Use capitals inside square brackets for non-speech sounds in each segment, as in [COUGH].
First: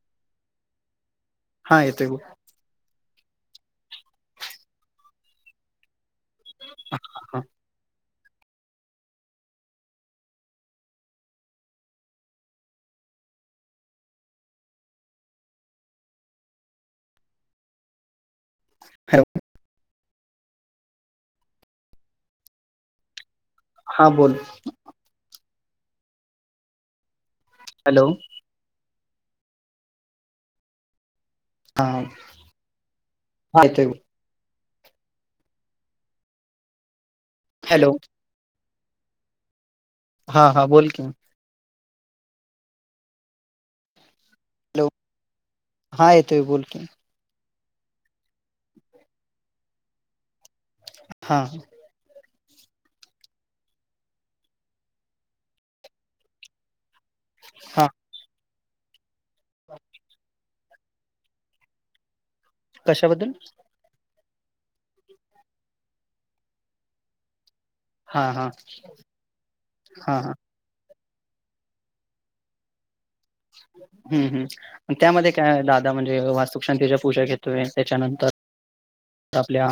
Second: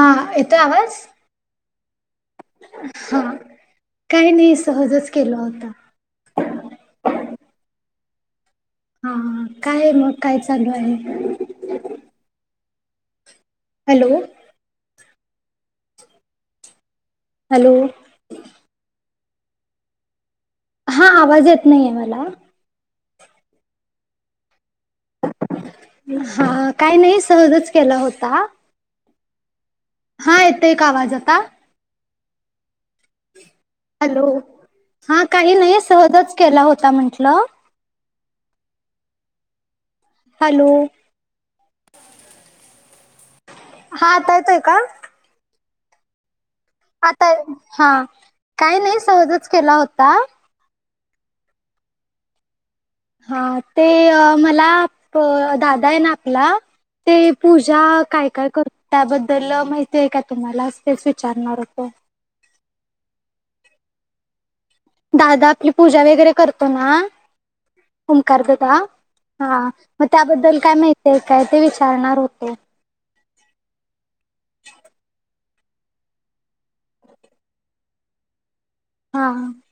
हा येतो आवाज हा येते ग हा काही नाही सहजच केला होता हा हा काय आहे मग काय चालू आहे हॅलो हॅलो हॅलो हा आवाज येत नाही आहे मला हा बोल हा काय नाही सहजचंं केला हॅलो होता हा येतोय का आवाज आता? हा हा येतोय बोल हॅलो हा काही नाही सहजचंं केला होता म्हंटलं. हॅलो हा हा हॅलो बोल की हा आता येतोय का? हॅलो हा येतोय बोल कि आता येतोय हा काय नाही सहजचंं केला होता. हा हा ते अ मला दादा आहे ना आपला ते पूजा हा काय काय करतो त्याबद्दल माहिती आहे का तुम्हाला? तेच विचारणार होते. कशाबद्दल? दादा आपली पूजा वगैरे करतो ना हा ओमकार हा दादा हा मग हा हा त्याबद्दल काय माहितीये काय ते विचारणार होते. हम्म हम्म त्यामध्ये काय दादा म्हणजे वास्तुशांतीच्या पूजा घेतोय त्याच्यानंतर हा आपल्या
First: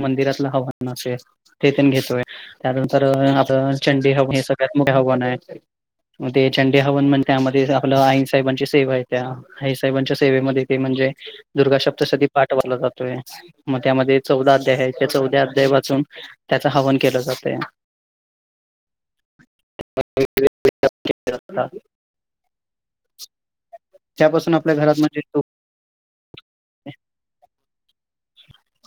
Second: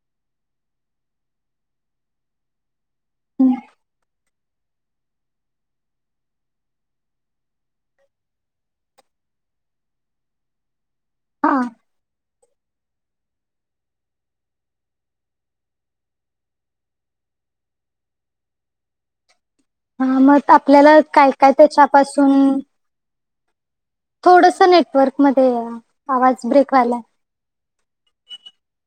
मंदिरातलं हवान असं आहे ते पण घेतोय त्यानंतर हम्म, आपण चंडी हवन मोठं हवन आहे मग ते चंडी हवन म्हण त्यामध्ये आपलं आई साहेबांची सेवा येत्या आई साहेबांच्या सेवेमध्ये ते म्हणजे हा दुर्गा सप्तशती पाठवला जातोय मग त्यामध्ये चौदा अध्याय आहे ते चौदा अध्याय वाचुन त्याचं हवन केलं जातंय. हा मग आपल्याला काय काय त्याच्यापासून त्यापासून थोडसं आपल्या नेटवर्क मध्ये या आवाज ब्रेक हे अ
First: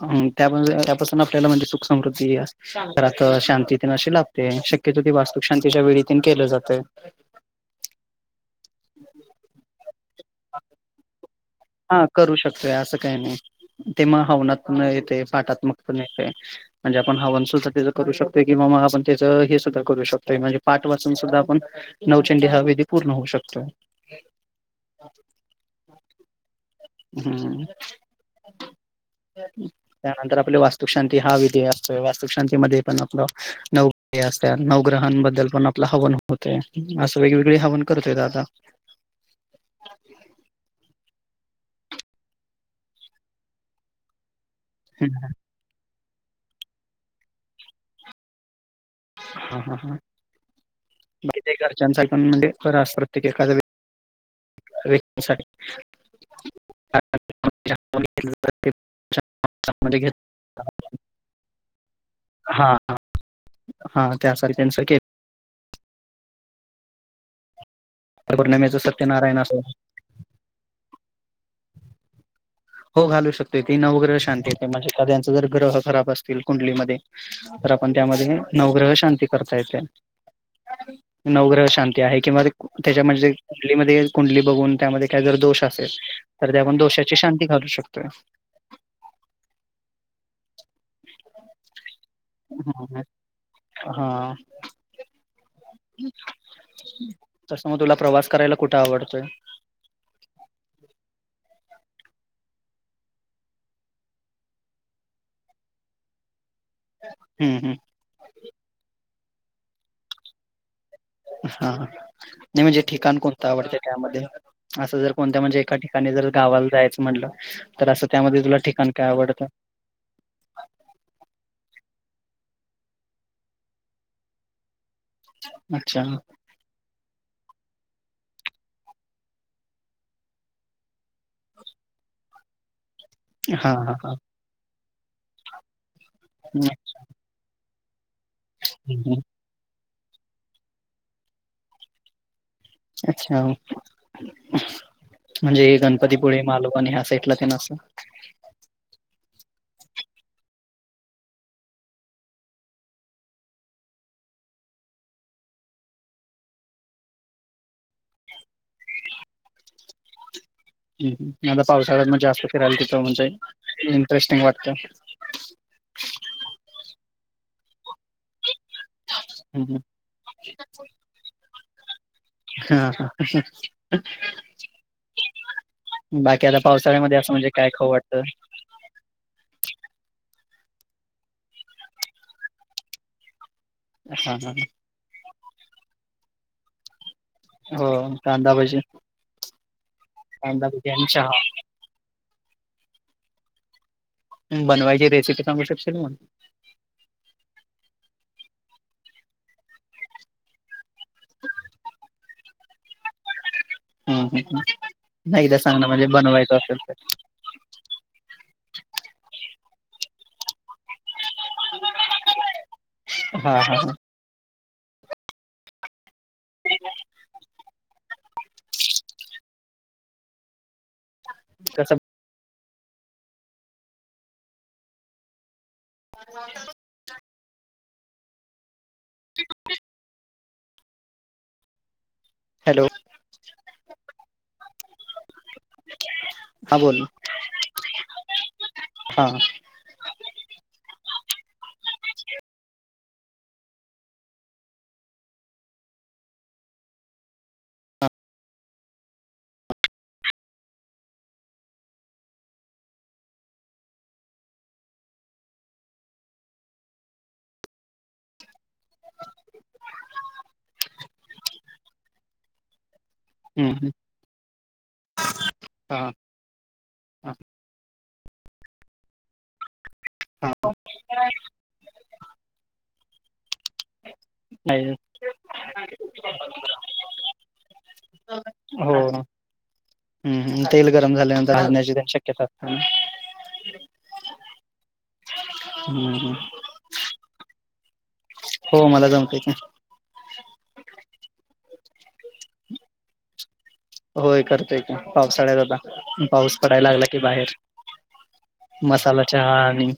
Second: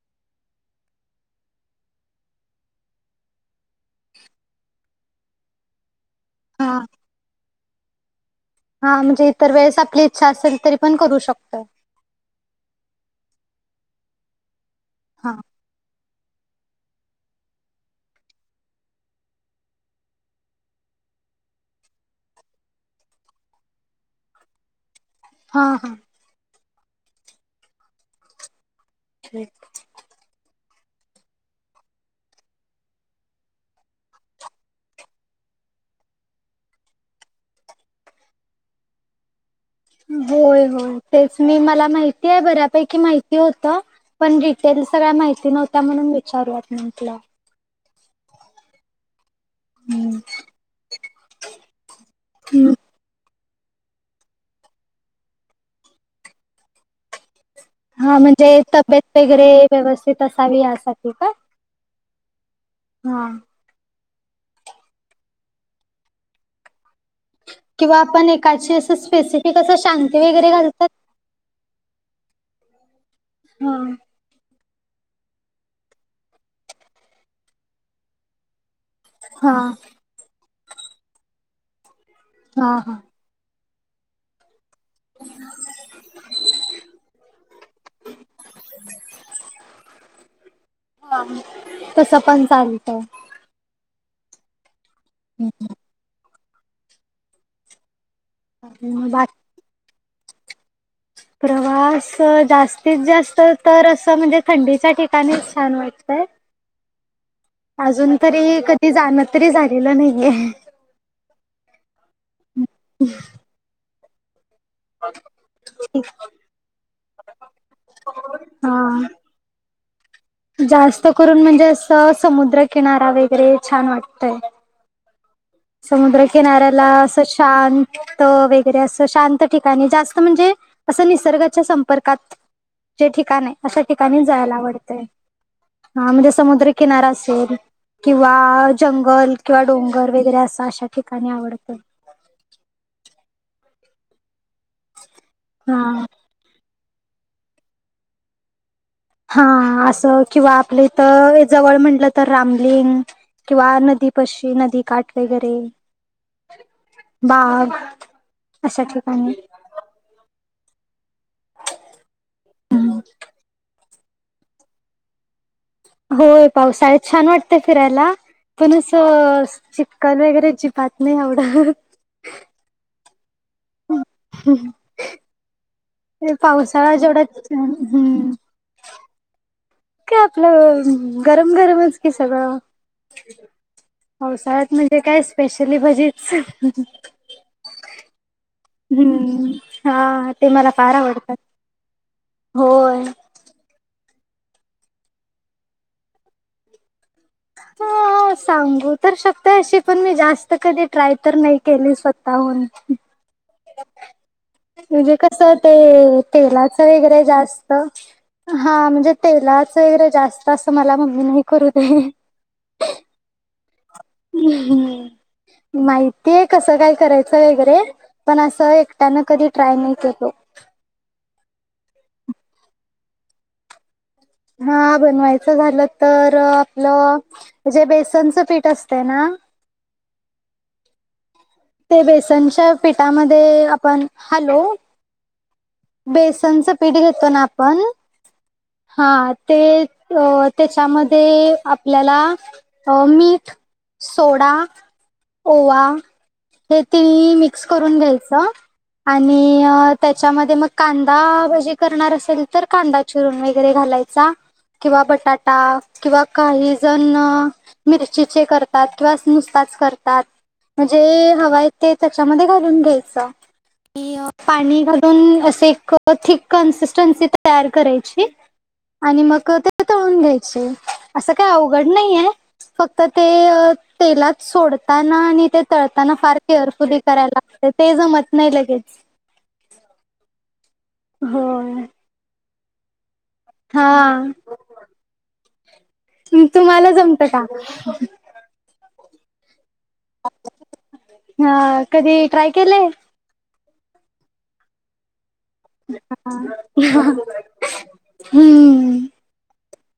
हम त्या त्यापासून आपल्याला म्हणजे सुख समृद्धी घरात ते शांतीत अशी लाभते शक्यतो ती वास्तू शांतीच्या वेळी तेन केलं हा जातं. हा म्हणजे इतर वेळेस आपली इच्छा असेल तरी पण करू शकतो. हा करू शकतोय असं काही नाही ते मग हवनात पण येतंय हा पाठात्मक पण येतंय. म्हणजे आपण हवन सुद्धा त्याचं करू शकतोय किंवा मग आपण त्याचं हे सुद्धा करू शकतोय म्हणजे पाठ वाचून सुद्धा आपण नवचंडी हा विधी पूर्ण होऊ शकतोय. हा हा हम्म ठीक. त्यानंतर आपली वास्तुकशांती हा विधी असतोय वास्तुकशांतीमध्ये पण आपलं नऊ ते असत नवग्रहांबद्दल पण आपलं हवन होत असं वेगवेगळे हवन करतोय दादा. होय होय तेच मी मला माहिती आहे बऱ्यापैकी माहिती होतं. पण डिटेल हा सगळ्या माहिती नव्हत्या म्हणून विचारूयात म्हटलं. हा हा हा हम्म माहितीये का घरच्यांच म्हणजे बराच प्रत्येक एखादेवेळी वेळ साठी अ ऊ [INAUDIBLE] हा म्हणजे तब्येत वगैरे व्यवस्थित असावी यासाठी हा आ हा हा त्यासारख्यांचीच किंवा आपण एकाची पौर्णिमेचं असं सत्यनारायण स्पेसिफिक असो असं शांती वगैरे घालतात. हो घालू शकतो ती हा नवग्रह शांती म्हणजे एखादयाचं जर ग्रह खराब असतील कुंडलीमध्ये तर आपण त्यामध्ये नवग्रह शांत ती हा करता येतय. नवग्रह शांती आहे किंवा हा त्याच्या म्हणजे कुंडलीमध्ये कुंडली बघून त्यामध्ये काही जर दोष असेल तर ते आपण दोषाची शांती घालू शकतोय. ह तस पण चालत. हा हम् तसं मग तुला प्रवास करायला कुठे आवडतोय? बाकी प्रवास जास्तीत जास्त तर असं म्हणजे थंडीच्या ठिकाणीच छान वाटतंय. हम्म हम्म अजून तरी कधी जाणं तरी झालेलं नाहीये. हा, नाही म्हणजे ठिकाण कोणतं आवडत त्यामध्ये? असं जर कोणत्या म्हणजे एका ठिकाणी जर गावाला जायचं म्हटलं तर, असं त्यामध्ये तुला ठिकाण हा काय आवडतं? जास्त करून म्हणजे असं समुद्रकिनारा वगैरे छान वाटतय. [UNINTELLIGIBLE] समुद्रकिनाऱ्याला असं शांत वगैरे असं शांत ठिकाणी जास्त म्हणजे असं निसर्गाच्या संपर्कात जे ठिकाण आहे, हा अशा हा हा ठिकाणी जायला आवडतय. हा म्हणजे समुद्रकिनारा असेल किंवा जंगल किंवा डोंगर वगैरे अस. अशा ठिकाणी आवडतं. अच्छा म्हणजे हा गणपती पुळे, मालवन हया साइड ला तेन असं. हा असं किंवा आपले इथ जवळ म्हंटलं तर रामलिंग. किंवा नदी पशी नदी काठ वगैरे बाग अशा ठिकाणी. हमम, आता पावसाळ्यात म जास्त फिरायला तिथ म्हणजे इंटरेस्टिंग वाटतं. होय पावसाळ्यात छान वाटत फिरायला. पण असं हं हं चिक्कल वगैरे अजिबात नाही आवडत. हा हा. ते बाकी आता पावसाळा पावसाळ्यामध्ये जेवढा असं म्हणजे काय खाऊ वाटतं? हम्म [UNINTELLIGIBLE] काय आपलं गरम गरमच कि सगळं. हां हां पावसाळ्यात म्हणजे काय स्पेशली भजीच. हो कांदा भजी. हम्म, हा, ते कांदा मला भजी फार आणि आवडतात. चहा होय. बनवायची रेसिपी सांगू शकशील मग? [UNINTELLIGIBLE] हों सांगू तर शकते अशी पण मी जास्त कधी ट्राय तर नाही केली स्वतःहून. हं हं हं म्हणजे नाही कसं एकदा सांग ना म्हणजे ते- बनवायचं असेल तेलाच तर. वगैरे जास्त त हां म्हणजे तेलाच वगैरे जास्त असं मला मम्मी नाही करू दे [UNINTELLIGIBLE] हां हां हां. हम् हम् माहितीय कसं काय करायचं वगैरे. पण असं एकट्यान कधी ट्राय नाही केलो. कस हा बनवायचं झालं तर आपलं म्हणजे बेसनचं पीठ असतयं ना ते बेसनच्या हॅलो पिठामध्ये आपण हॅलो बेसनचं हां पीठ बोल घेतो ना आपण हा हां ते अ त्याच्यामध्ये आपल्याला मीठ सोडा, ओवा, हे तीन मिक्स करून घ्यायचं. आणि, अं त्याच्यामध्ये मग कादांभजी करणार असेल तर कांदा चिरून वगैरे घाल- सा किंवा बटाटा किंवा काही जणं- मिरचीचे करतात किंवा अस् नुसताच करतात म्हणजें- हवायं ते त्याच्यामध्ये घालून घ्यायचा- हुं हुं आणि पाणी घालून असे एक थिक्- कन्सिस्टन्सी हां तयार करायचीआणि मग - ते तळून हां घ्यायचे असं काही अवघड नाहीये फक्त ते- तेलात नाही सोडताना आणि ते तळ- ताना ना फार केअरफुली करायला लागतेयं ते जमत नाही लगेच- हो ना हुंहुं तेल गरम झाल्यानंतर होय हलण्याची शक्यता असतेनां- हां- हुंहुं- तुम्हाला जमतं का? हो मला जमतयेतं की- हां कधी ट्राय केलंय? होयं करतोयं की पावसाळ्याळ्यात. ता पाऊस पडायला लागला की बाहेर हम्म मसाला चहा आणि-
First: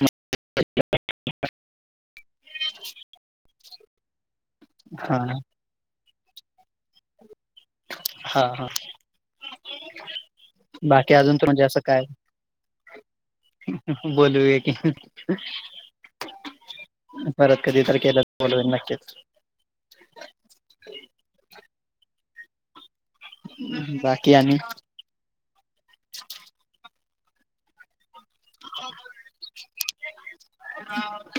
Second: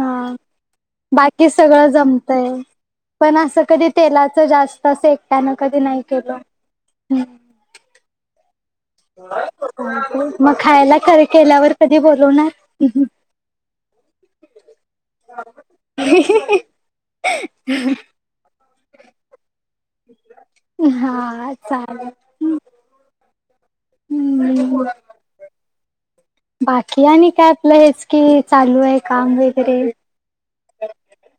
हां बाकी सगळं जमतय पण असं कधी तेलाच जास्- तस हा एकट्यानं कधी नाही केलं हुं- हां हां- [INAUDIBLE] मग खायला बाकी कधी अजून केल्यावर कधी बोलवणार? बोलोलू या की- परत कधी तर केलं बोलवीन नक्कीच. हां चाले- बाकी आणि हुं बाकी आणि काय आपलं हेच कि- चालूयें काम वगैरे-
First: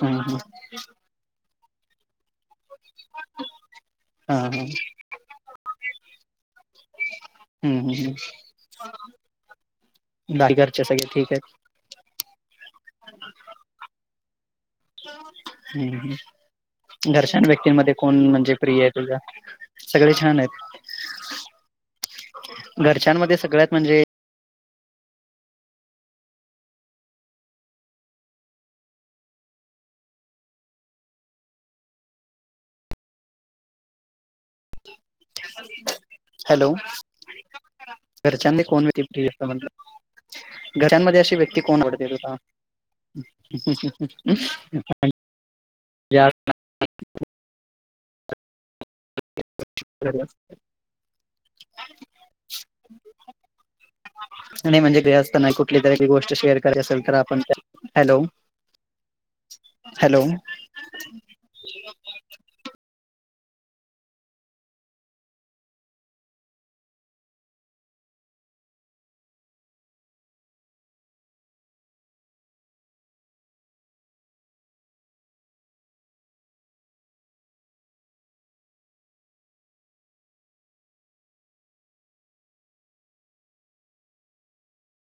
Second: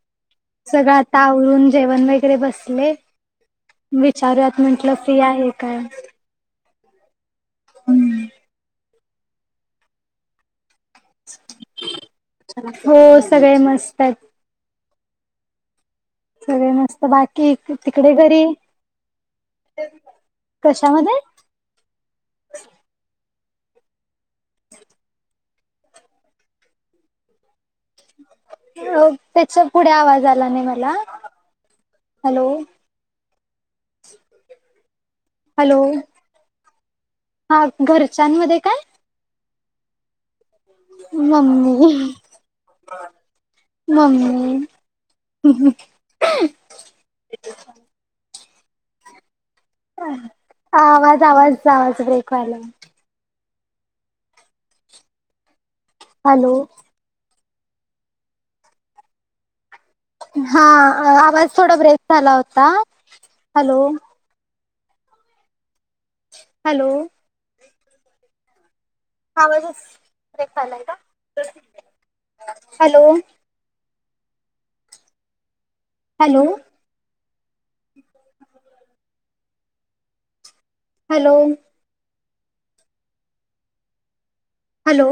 हम्म हम्म सगळं आता आवरून जेवण वगैरे बसले हा हा विचारूयात हम्म म्हटलं फ्री आहे- काय? हुं हुं बाकी घरचे सगळे ठीकयेतं? [UNINTELLIGIBLE] हो सगळे मस्त आहेत. [UNINTELLIGIBLE] हुं सगळे मस्त हुं- घरच्यांन बाकी व्यक्तींमध्ये तिकडे कोण घरी म्हणजे प्रिय आहे तुझ्या सगळे छान आहेत. त्यामध्ये- घरच्यांमध्ये सगळ्यात म्हणजे [INAUDIBLE] हो त्याचा पुढे आवाज आला नाही मला हॅलो हॅलो हॅलो हा घरच्यांमध्येध्ये काय ति अस म्ह [INAUDIBLE] घरांमध्ये अशी व्यक्ती कोण मम्मी आवाडते तुला? मम्मी [UNINTELLIGIBLE] [UNINTELLIGIBLE] [UNINTELLIGIBLE] आवाज आवाज आवाज ब्रेक व्हालांय. आणि म्हणजे ते असताना कुठली तरी आपली गोष्ट शेअर हॅलो करायची असेल तर आपण- हॅलो- हॅलो हां आवाज थोडा ब्रेक झाला होता हॅलो- हॅलो- आवाजलाय का hello hello hello hello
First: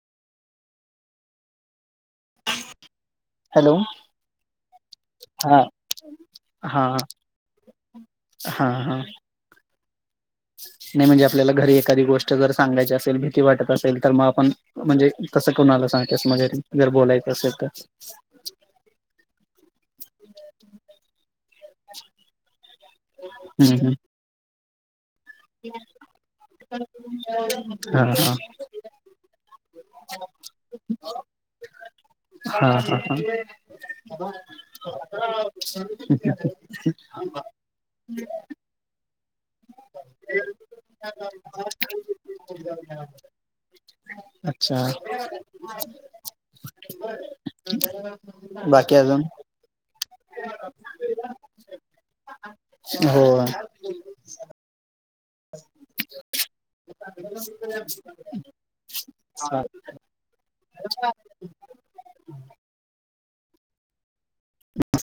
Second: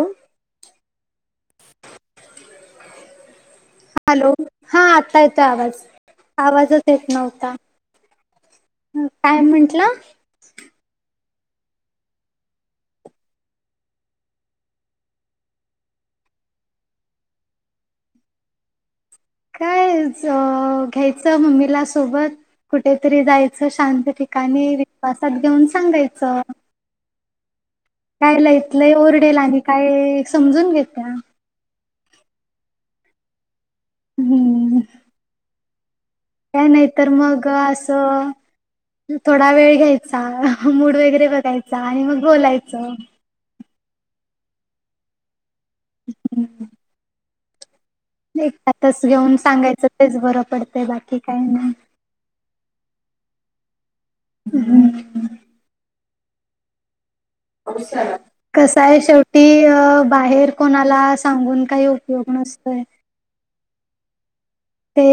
[INAUDIBLE] hello hello हा आता येतो हा आवाज आवाजच हा येत नव्हता हा हा काय म्हटलं नाही म्हणजे आपल्याला घरी एखादी गोष्ट जर सांगायची असेल भीती वाटत असेल तर मग आपण म्हणजे कसं कोणाला सांगस मगैरेर बोलायचं असेल तर [INAUDIBLE] काय घ्यायचं मम्मीला सोबत कुठेतरी जायचं हम्म हम्म शांत ठिकाणी विश्वासात घेऊन सांगायचं ह काय ल इतलं ओरडेल आणि काय समजून घेत्या हा ह ह हम्म हो आ का नाहीतर मग असं थोडा वेळ घ्यायचा मूड वगैरे बघायचा आणि मग बोलायचं अच्छा [INAUDIBLE] ह् बाकी एकातच अजून घेऊन सांगायचं तेच बरं पडत बाकी काही नाही हो हम् हो ह कसय शेवटी बाहेर कोणाला सांगून काही उपयोग नसतोय ते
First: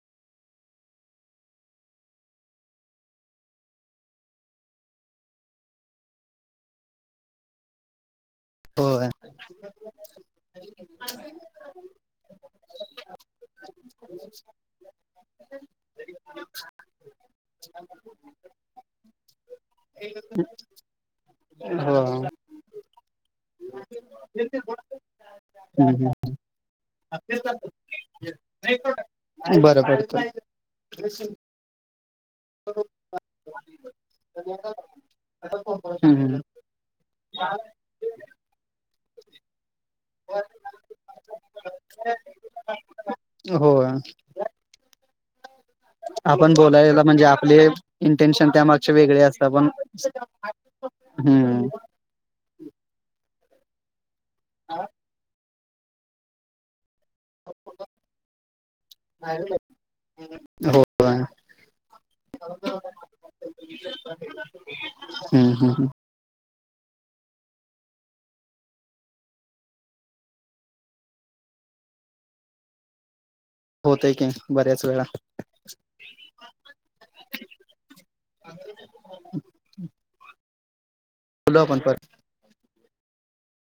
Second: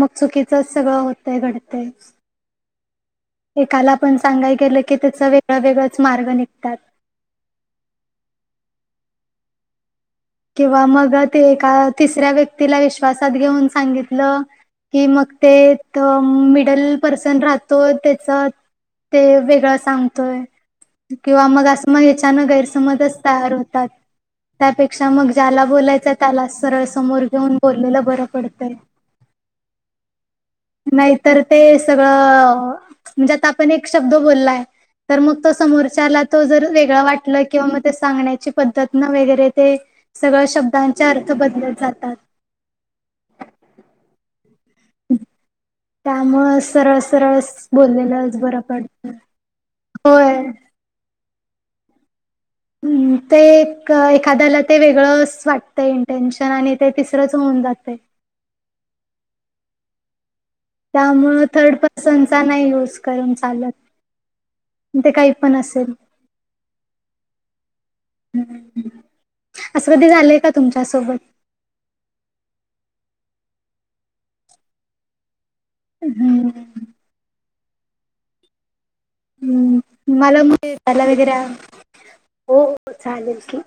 मग चुकीचंच सगळं होतय घडतं एकाला पण सांगाय गेलं की त्याचं वेगळ वेगळंच मार्ग निघतात हो किंवा मग ते एका तिसऱ्या व्यक्तीला विश्वासात घेऊन सांगितलं कि मग ते मिडल पर्सन राहतो त्याचा ते वेगळं सांगतोय किंवा मग असं मग हो हचानक गैरसमजच तयार होत त्यापेक्षा पक्षा मग ज्याला हम्म बोलायचं त्याला सरळ समोर घेऊन बोललेला बरं पडतंय बरोबर नाहीतर ते सगळं म्हणजे आता आपण एक शब्द बोललाय तर मग तो समोरच्याला हम्म तो जर वेगळं वाटलं किंवा मग ते सांगण्याची पद्धत ना वगैरे ते सगळ शब्दांचे अर्थ बदलत जातात [INAUDIBLE] हो हम् आपण बोलायला म्हणजे आपले बोललेलंच इंटेन्शन बरं त्यामागचे पडतं. वेगळे असत पण होय. हम्म हम् ते एखाद्याला ते वेगळंच वाटतंय टेन्शन आणि ते तिसरंच होऊन जाते बरो् त्यामुळं थर्ड पर्सनचा नाही यूज करून चालत ते काही पण असेल हम्म असं कधी झालंय का तुमच्यासोबत होतय की बऱ्याच वेळा हम्म अ [UNINTELLIGIBLE] हम् मला त्याला वगैरे बोलू आपण परत हो चालेल की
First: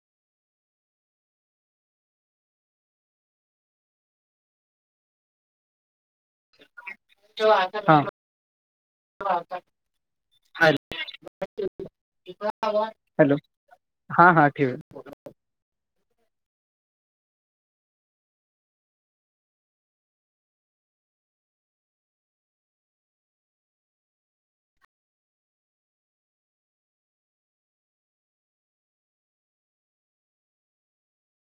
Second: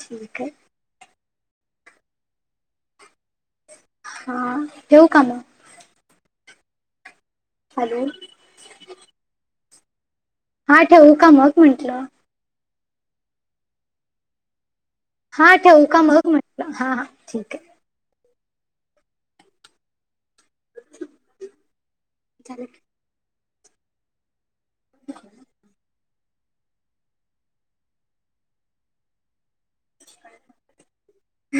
ठीक आहे हा ठेऊ का मग? जो आता हॅलो आता [UNINTELLIGIBLE] हा ठेवू का मग म्हंटलं? हॅलो हा हा ठेव हा ठेवू का मग म्हटलं हा हा ठीक आहे. चाले [INAUDIBLE] [INAUDIBLE]